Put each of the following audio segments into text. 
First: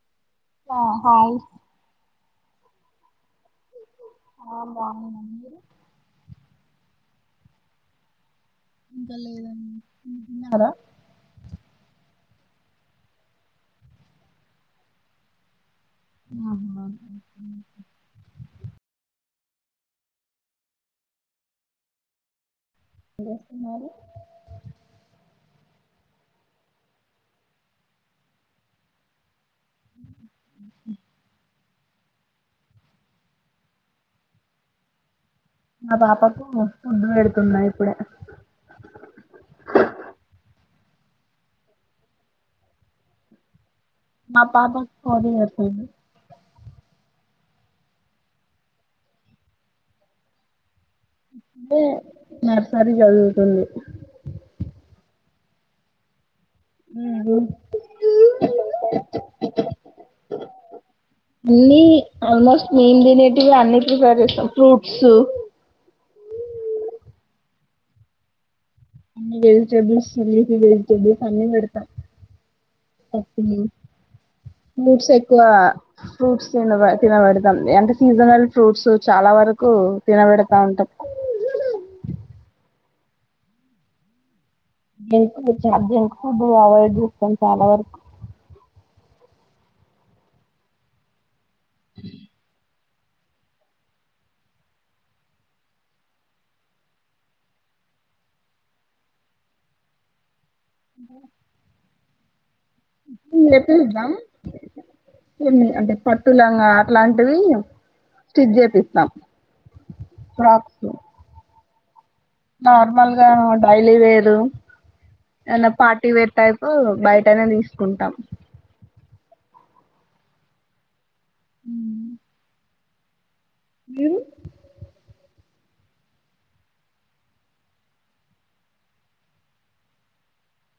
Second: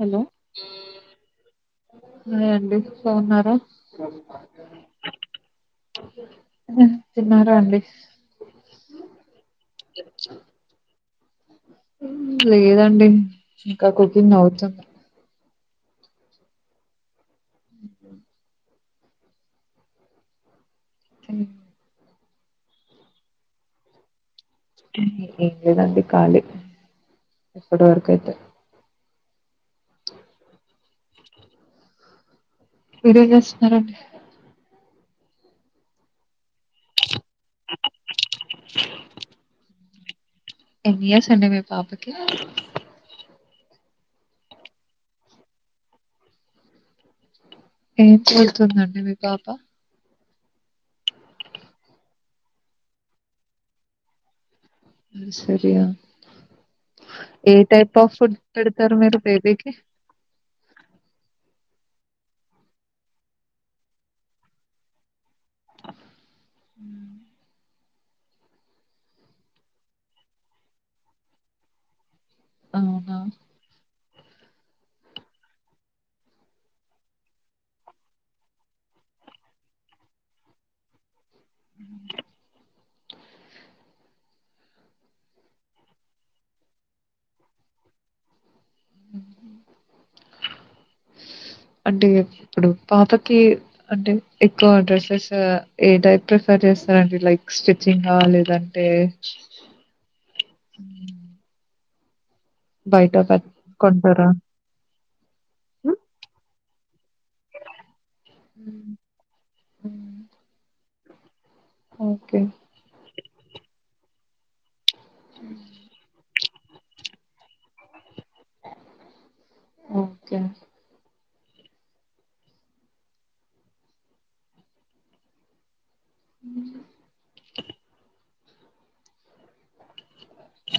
Hello ఆ hi అదే అండి గ్రూపులో ఉన్నారా తిన్నారా అండి ఇంకా లేదండి [inaudible] తిన్నారా లేదండి ఇంకా కుకింగ్ అవుతుంది అవున [inaudible] మ్మ్ [unintelligible] చేస్తున్నారు ఏం లేదండి ఖాళీ ఇప్పటివరకు అయితే మీరేం చేస్తున్నారండి మా పాపకు ఫుడ్ పెడుతున్నా ఇప్పుడే ఎన్ని ఇయర్స్ అండి మీ పాపకి మా పాపకు ఫోర్ ఇయర్స్ అండి ఏం చదువుతుందండి మీ పాప అదే నర్సరీ చదువుతుంది నర్సరీ ఆ ఏ టైప్ ఆఫ్ ఫుడ్ పెడతారు మీరు బేబీకి [unintelligible] ఆల్మోస్ట్ మేము తినేటివి అన్నిటినీ ప్రిఫర్ చేస్తాం ఫ్రూట్స్ మ్మ్ అన్ని వెజిటేబుల్స్ అన్ని ప్రిఫర్ అన్ని పెడతాం అవునా [unintelligible] ఫ్రూట్ ఎక్ క్కువ ఫ్రూట్స్ తిన తినబడతాం అంటే సీజనల్ ఫ్రూట్స్ చాలా వరకు తినబ పెడతా ఉంటాం మ్మ్ ఇంకో చార్జ్ ఇండు అవడ్ చూస్తాం చాలా వరకు అంటే ఎప్పుడు పాపకి అంటే ఎక్కువ డ్రెస్సెస్ ఏ టైప్ ప్రిఫర్ చేస్తారండి లైక్ స్టిచింగ్ చింగ్ ఆ లేదంటే [unintelligible] బయట పెట్ చెప్పద్దాం కొంటారా ఏమి ఉ? అంటే పట్టు లంగ అలాంటివి స్టిచ్ చేపిస్తాం ఫ్రాక్స్ ఓకే నార్మల్గా డైలీ వేరు ఏన్న పార్టీ వేర్ టైప్ మ్మ్ బయటనే తీసుకుంటాం ఓకే మ్మ్ [unintelligible] [unintelligible]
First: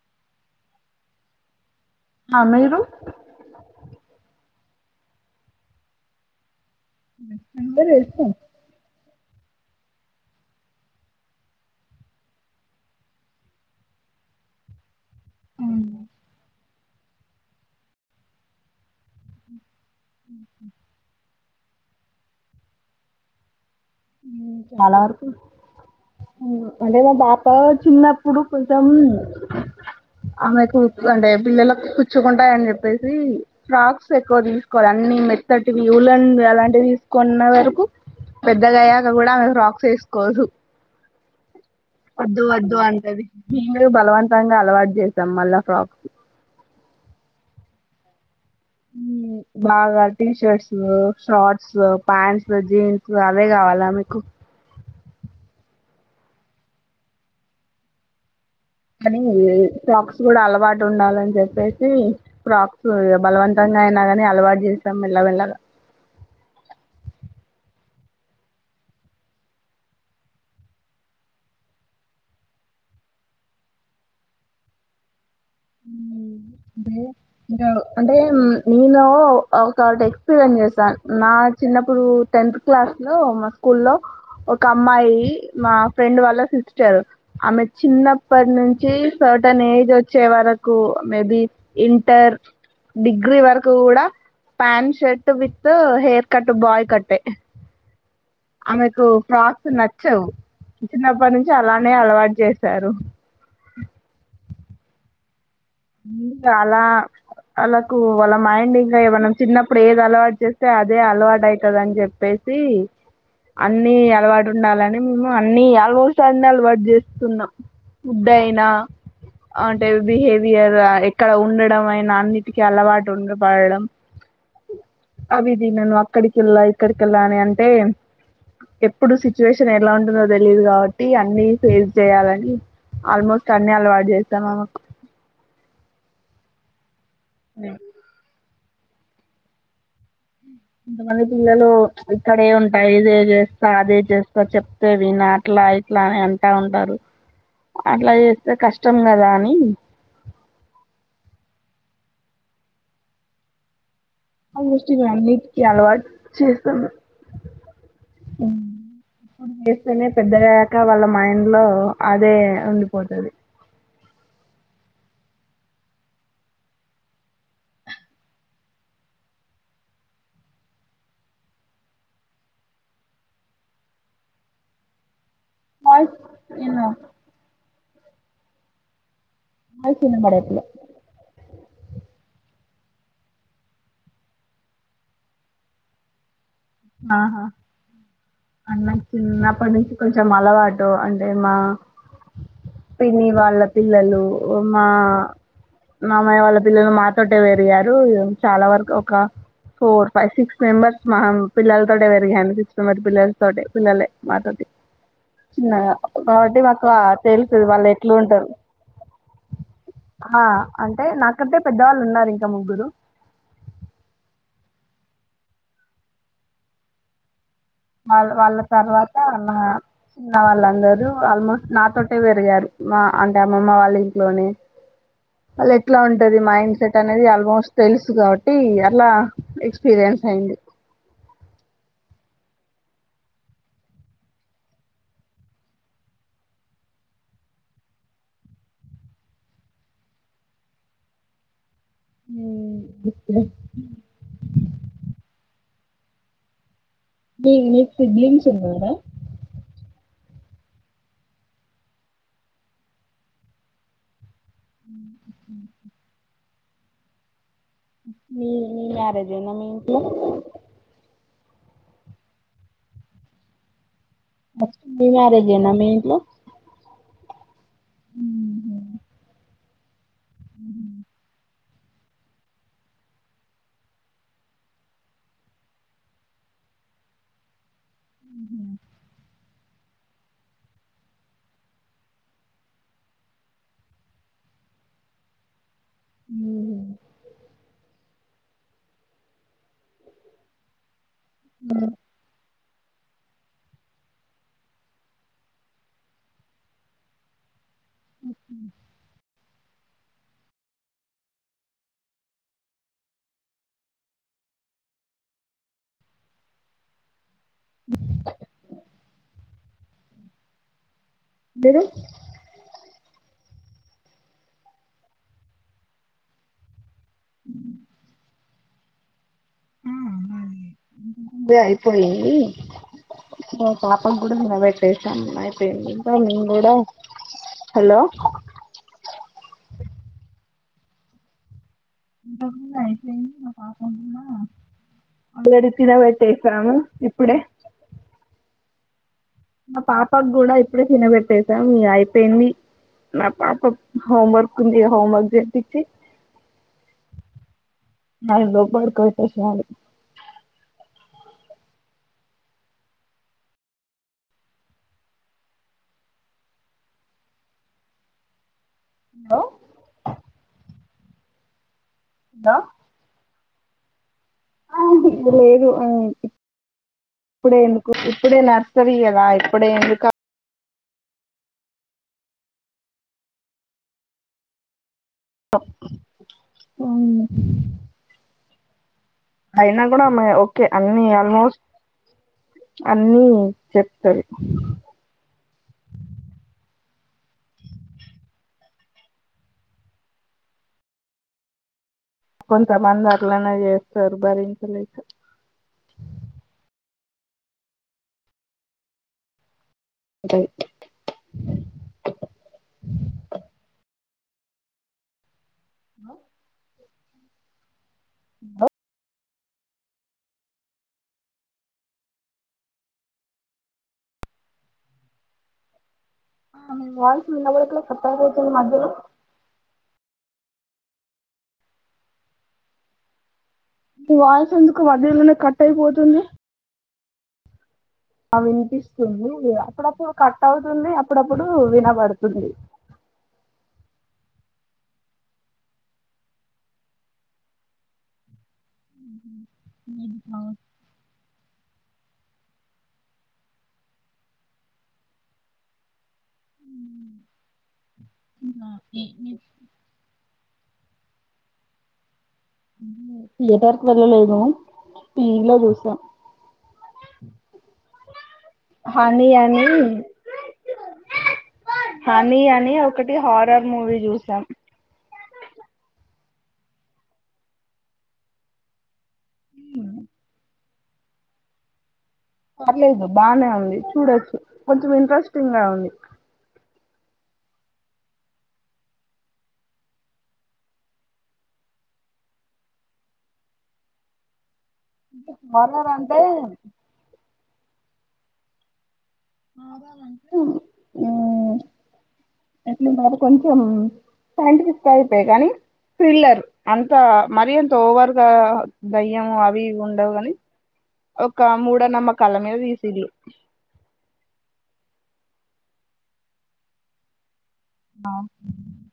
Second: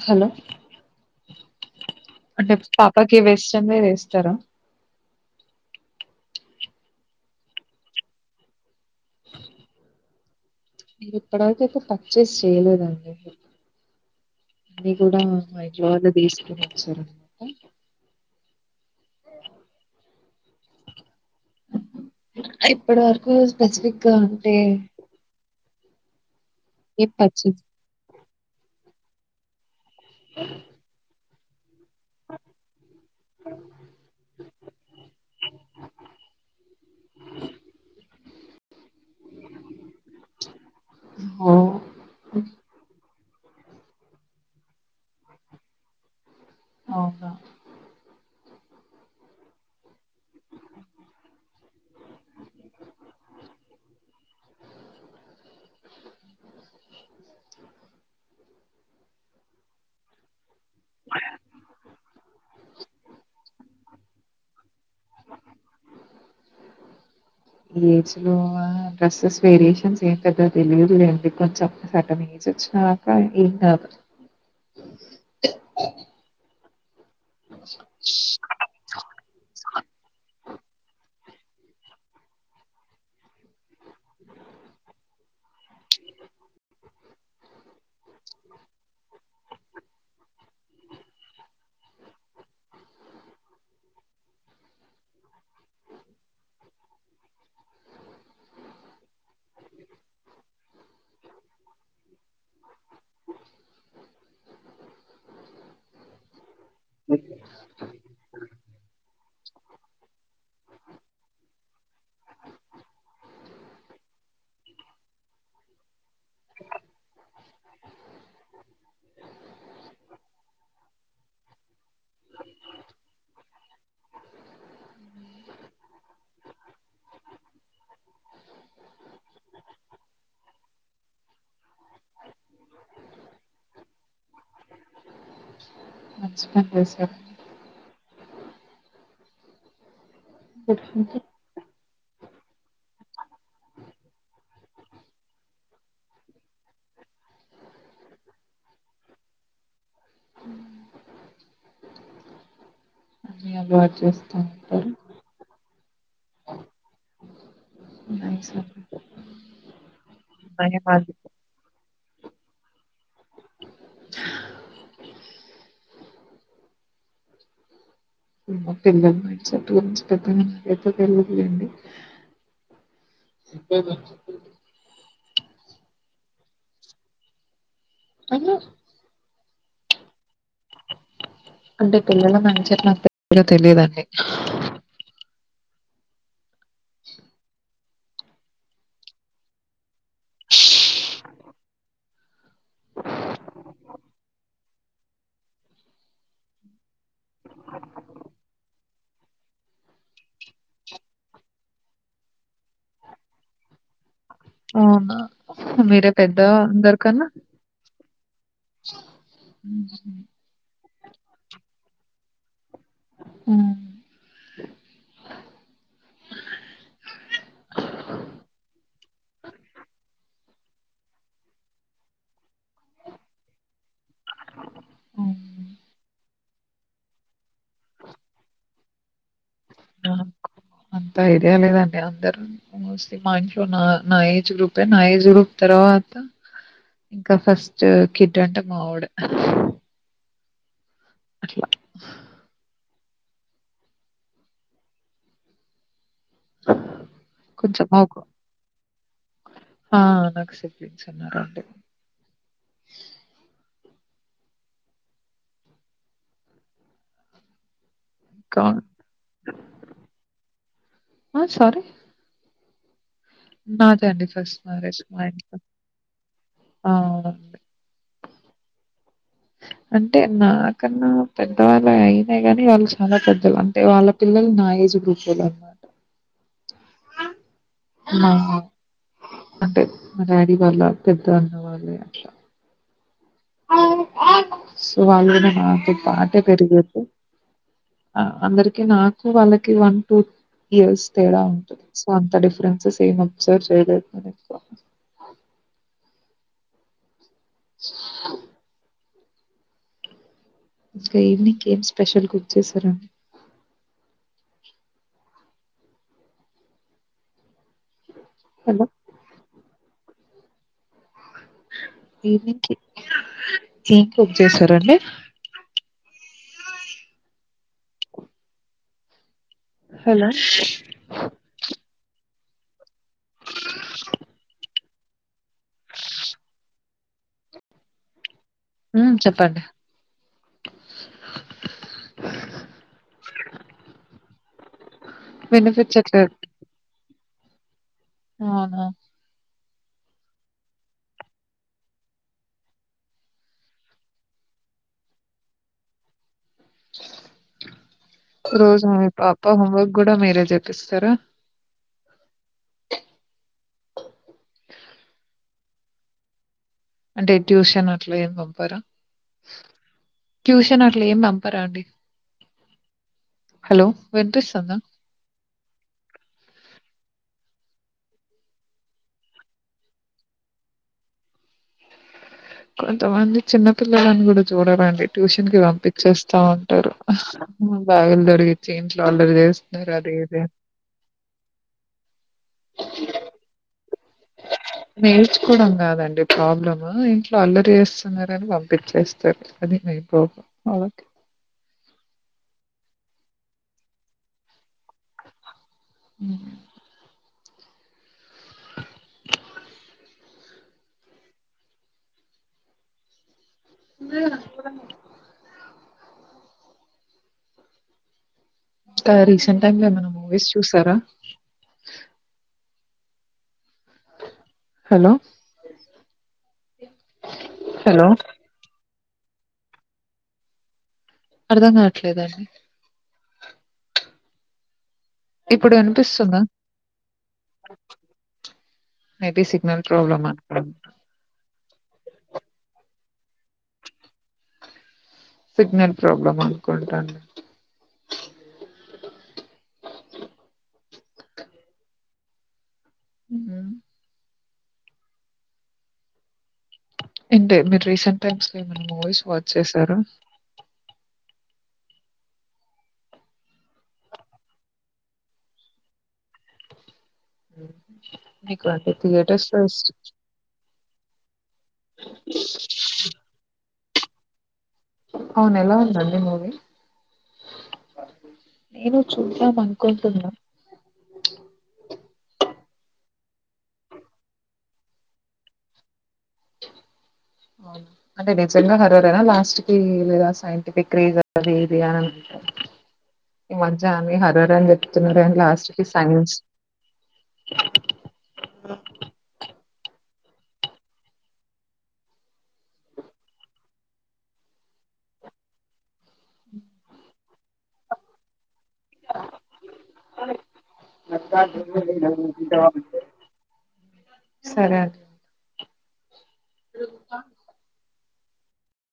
హలో ఆ అంటే మీరు పాపకి వెస్టర్న్ వేర్ వేస్తారా అందరు వేస్తారు ఇప్పుడి వరకు అయితే పర్చేస్ చెయ్యలేదండి కూడా మా ఇంట్లో వాళ్ళు తీసుకున్నారు సరే క మ్మ్ హు ఇప్పటి వరకు స్పెసిఫిక్ గా అంటే అంటే ఏం మా పాప పర్చేస్ చిన్నప్పుడు కొంచెం అమెకు అంటే పిల్లలకు కుచ్చుకుంటాయని చెప్పేసి ఫ్రాక్స్ ఎక్కువ తీసుకోలే అన్ని మెత్తటివి ఉలన్ అలాంటివి కొన్న వరకు పెద్దగా అయ్యాక కూడా ఆమె ఫ్రాక్స్ వేసుకోదు అవున వద్దు వద్దు అంటది మేము బలవంతంగా అలవాటు చేసాం మళ్ళా ఫ్రాక్స్ అవునా ఆ బాగా టీషర్ట్స్, షార్ట్స్, ప్యాంట్స్, జీన్స్ అవే కావాలామేకు కానీ ఫ్రాక్స్ గూడా అలవాటు ఉండాలన్ చెప్పేసి ఫ్రాక్స్ ఇగ బలవంతంగా అయినా గాని అలవాట్ జేస్తం. మెల్ల మెల్లగా ఈ ఏజ్ లో ఆ డ్రెస్సెస్ వేరియేషన్స్ ఏం పెడుతదొ తెలియదు లేండ్ కొంచెం సటన్ ఏజ్ తెచ్చినవ్ గాక ఈ టాప్ ఇంకెవ్డు అంటే నినో ఆ ఒక టెక్స్పీరియన్స్ చేస్ సన్. నా చిన్నప్పుడు టెన్త్ క్లాస్ లో మా స్కూల్ లో ఒక అమ్మాయి. మా ఫ్రెండ్ వాళ్ళ సిస్టరు. ఆమె చిన్నప్పటి నుంచి సర్టన్ ఏజ్ వచ్చే వరకు. మేబి ఇన్ టార్, డిగ్రీ వరకు గూడా. Pant shirt with hair cut, boy కట్టే. ఆమెకు ఫ్రాక్స్ నచ్చవ్ చిన్నప్పటి నుంచి అలానే అలవాట్ చేశారు. దుకు అలా ఆళ్ళకు వాళ్ళ మైండ్ ఇంకా ఏమన్నా చిన్నప్పుడు ఏది అలవాటు చేస్తే. అదే అలవాటయితదని చెప్పేసి. అన్ని అలవాటు ఉండాలని, మేము అన్ని ఆల్మోస్ట్ అన్ని అలవాట్ చేస్తున్నాం. ఫుడ్ అయినా అంటే బిహేవి యార్ ఎక్కడ ఉండడం అయినా, అన్నిటికీ అలవాటు ఉండబడడం. అవి తినను అక్కడికేళ్ళా, ఇక్కడికేళ్ళా అని అంటే ఎప్పుడు సిచ్యువేషన్ ఎలా ఉంటదో తెలిదు కాబట్టి. అన్ని ఫేస్ చెయ్యాలని. ఆల్మోస్ట్ అన్ని అల్వాటు చేస్తం. ఆమెకు మంచి పని చేసినవ్ [unintelligible] కొంతమంది పిల్లలు ఇక్కడే ఉంటాయి. ఇదే చేస్తా, అదే చేస్తా, చెప్తేవినా అట్లా ఇట్లా అని అంటా ఉంటారు. అట్లా చేస్తే కష్టం కదా. అని అన్ని అలవాట్ చేస్ ఆల్మోస్ట్ ఇప్పుడన్నిటికీ అలవాటు చేస్తాన్డు. నైస్ ఉమ్ అండి. ఇప్పుడు చేస్తేనే పెద్దగాయాక. వాళ్ళ నయమాది. మైండ్ లో అదే ఉండిపోతది హా హ్ మా పిల్లల మైండ్ సెట్ గురించి పెద్దగా నాకైతే తెలీదు లెండి. [unintelligible] కాల్స్ ఎన్నో అన్న వాయిస్ ఈనబడట్లే అంటే పిల్లల మైండ్ సెట్ నాక్ పెద్దగా తెలియదండి. ఆహా అన్ నాక్ చిన్నప్పటి నుంచి కొంచెం అలవాటు. అంటే మా పిన్ని వాళ్ళ పిల్లలు మా మామయ్య వాళ్ళ పిల్లలు మాతోటే పెరిగారు. ఇగ్ చాలా వరకు ఒక ఫోర్, ఫైవ్, సిక్స్ మెంబర్స్ మామ్ పిల్లతో పెరిగాను సిక్స్త్ మది పిల్లలతోటే. పిల్లలే మా తోటి అవునా చిన్నగా మీరే పెద్ద కాబట్టి మాకు ఆ అందరికన్నా? తెలుసు వాళ్ళు ఎట్లుంటారు. ఉహ్మ్ హు అంటే నాకంటే పెద్దవాళ్ళు ఉన్నారు ఇంకా ముగ్గురు హుమ్ వాళ్ళ వాళ్ళ తర్వాత అన్న ఉన్న వాళ్ళందరూ ఆల్మోస్ట్ నాతోటే పెరిగారు మా అంటే అమ్మమ్మ వాళ్ళ ఇంట్లోనే హ్మ్ వాళ్ళు ఎట్లా ఉంటది మా ఇం ఇన్ సెట్ అనేది ఆల్మోస్ట్ తెలుసు కాబట్టి అలా నాకు అంత ఐడియా లేదండి అందరూ ఆల్ మోస్ మా ఇంట్లో నా నా ఏజ్ గ్రూపె నా ఏజ్ గ్రూప్ తరవాత ఇంకా ఫస్ట్ కిడ్ అంటే మావోడే అట్లా హుమ్ ఇంకా అ మామ్ మీ సిద్దునే చినోడా ఆ నాకు సెపిన్ చినోడండి ఊ ఉ ఊ ఉ మీ ఇంకా మీ మ్యారేజ్ ఏ నా మీ ఇంట్లో ఆ సారీ నాద్ నెక్స్ట్ మీ మ్యారేజ్ ఏనా మీ ఇంట్లో అవునండి అంటే నాకన్నా పెద్ద పెద్ద వాళ్ళు అయినా కానీ వాళ్ళు చాలా పెద్దలు అంటే వాళ్ళ పిల్లలు నా ఏజ్ గ్రూపోలు అన్నమాట ఆహా అంటే మా డాడీ వాళ్ళ పెద్ద అన్న వాళ్ళే అట్లా సో వాళ్లు కూడా నాతో పాటే పెరిగరు ఆ అందరికి నాకు వాళ్ళకి వన్ టూ ఇయర్స్ తేడా ఉంటంది సో అంత డిఫరెన్ సెస్ ఏమో సెర్చ్ చేయలేదు నేనెక్కువ ఉ ఊ ఇంకా ఈవినింగ్ కి ఏం స్పెషల్ కుక్ చేసారండి హలో మీరు కేక్ కట్ చేసారండి హలో! ఇగ అయిపోయిందండి మా పాపం కూడా [unintelligible] అయిపోయింది ఇంకా నేన్ కూడా హలో హ్మ్. చెప్పండి. ఇంతకు ముందు అయిపొయింది మా పాపకు కూడా వేడిది వినిపిచ్చట్లేదు. తినబట్టేసాము ఇప్పుడే అవునా మా పాపకి కూడా ఇప్పుడే తినబెట్టసాము ఇగ అయిపోయింది నా పాప హోం వర్క్ ఉంది హోం వర్క్ జెపిచి దానిలో రోజు మీ పాప పడుకోబెట్టేసేయాలి హోంవర్క్ కూడా మీరే చెపిస్తరా అంటే ట్యూషన్ అట్లా ఏం పంపరా హలో కని అట్ల ఏం పంపరా అండి ఇదా హలో వినిపిస్తుందా ఇ ఇనిపిసుంది లేదు ఊ ఇప్పుడే ఎందుకు ఇప్పుడే నర్సరీ కదా ఇప్పుడే ఎందుక కొంతమంది చిన్న పిల్లలని గుడ చూడరండి ట్యూషన్ కి పంపిచేస్తా ఉంటారు బాయిల్దరిగి చేంజ్ అయినా గుడా ఓకే అన్ని ఆల్మోస్ట్ అన్ని చెప్ నేర్చుకోవడం గాదండి ప్రాబ్లమ్ ఇంట్లో అల్లరి చేస్తున్నారని పంపిచేస్తారు అది మిపో అవకి కొంత మందట్లనే చేస్తారు భరించలేక ఉ త్ [inaudible] హ బ ఇంకా రీసెంట్ టైమ్ ఏమైనా మూవీస్ చూసారా హలో ఆ మీ వాయిస్ [inaudible] హలో కటైయిపోతుంది మధ్యలో అర్ధం కాట్లేదండి మీ వాయిసెందుకు వధ్యలోనే ఇప్పుడు కట్టైపోతుంది వినిపిస్తుందా ఆ వినిపిస్తుంది మేబి సిగ్నల్ అప్పుడప్పుడు ప్రాబ్లమ్ కట్ అనుకోండి. అవుతుంది అప్పుడప్పుడు విన పడుతుంది సిగ్నల్ ప్రాబ్లమ్ అనుకుంటా ఊహు మ్ అవున్ ఊహు ఏంటే మీరు రీసెంట్ టైమ్స్ లో ఏమైనా మూవీస్ వాచ్ చేశారు థియేటర్కి వెళ్ళలేదు టీ వీ లో చూసా మీకు అంటే థియటర్స్లో అని హనీ అని ఒకటి హారర్ మూవీ చూసాం అవునెలా ఉందండి మూవి నేను చూసాననుకుంటున్నా పర్లేదు బానే ఉంది చూడొచ్చు కొంచెం ఇంట్రెస్టింగ్ గా ఉంది అవును అంటే నిజంగా హర్రరేనా లాస్ట్ కీ లేదా సైంటిఫిక్ రీజన్ అది ఇది అనంట ఈ మధ్య అన్ని హర్రర్ అని చెప్తున్నారు గాని లాస్ట్ కి హారర్ అంటే సైన్స్ మ్మ్ మారాలంటే అట్లు మాకు కొంచెం సైంటిఫిక్ గా అయితే గానీ ఫ్రిల్లర్ అంత మరి అంత ఓవర్గా దయ్యము అవి ఇవి ఉండవు గని ఒక మూడనమ్మకళ్ళ మీద తీసిది సరే అండ్ దొరుక న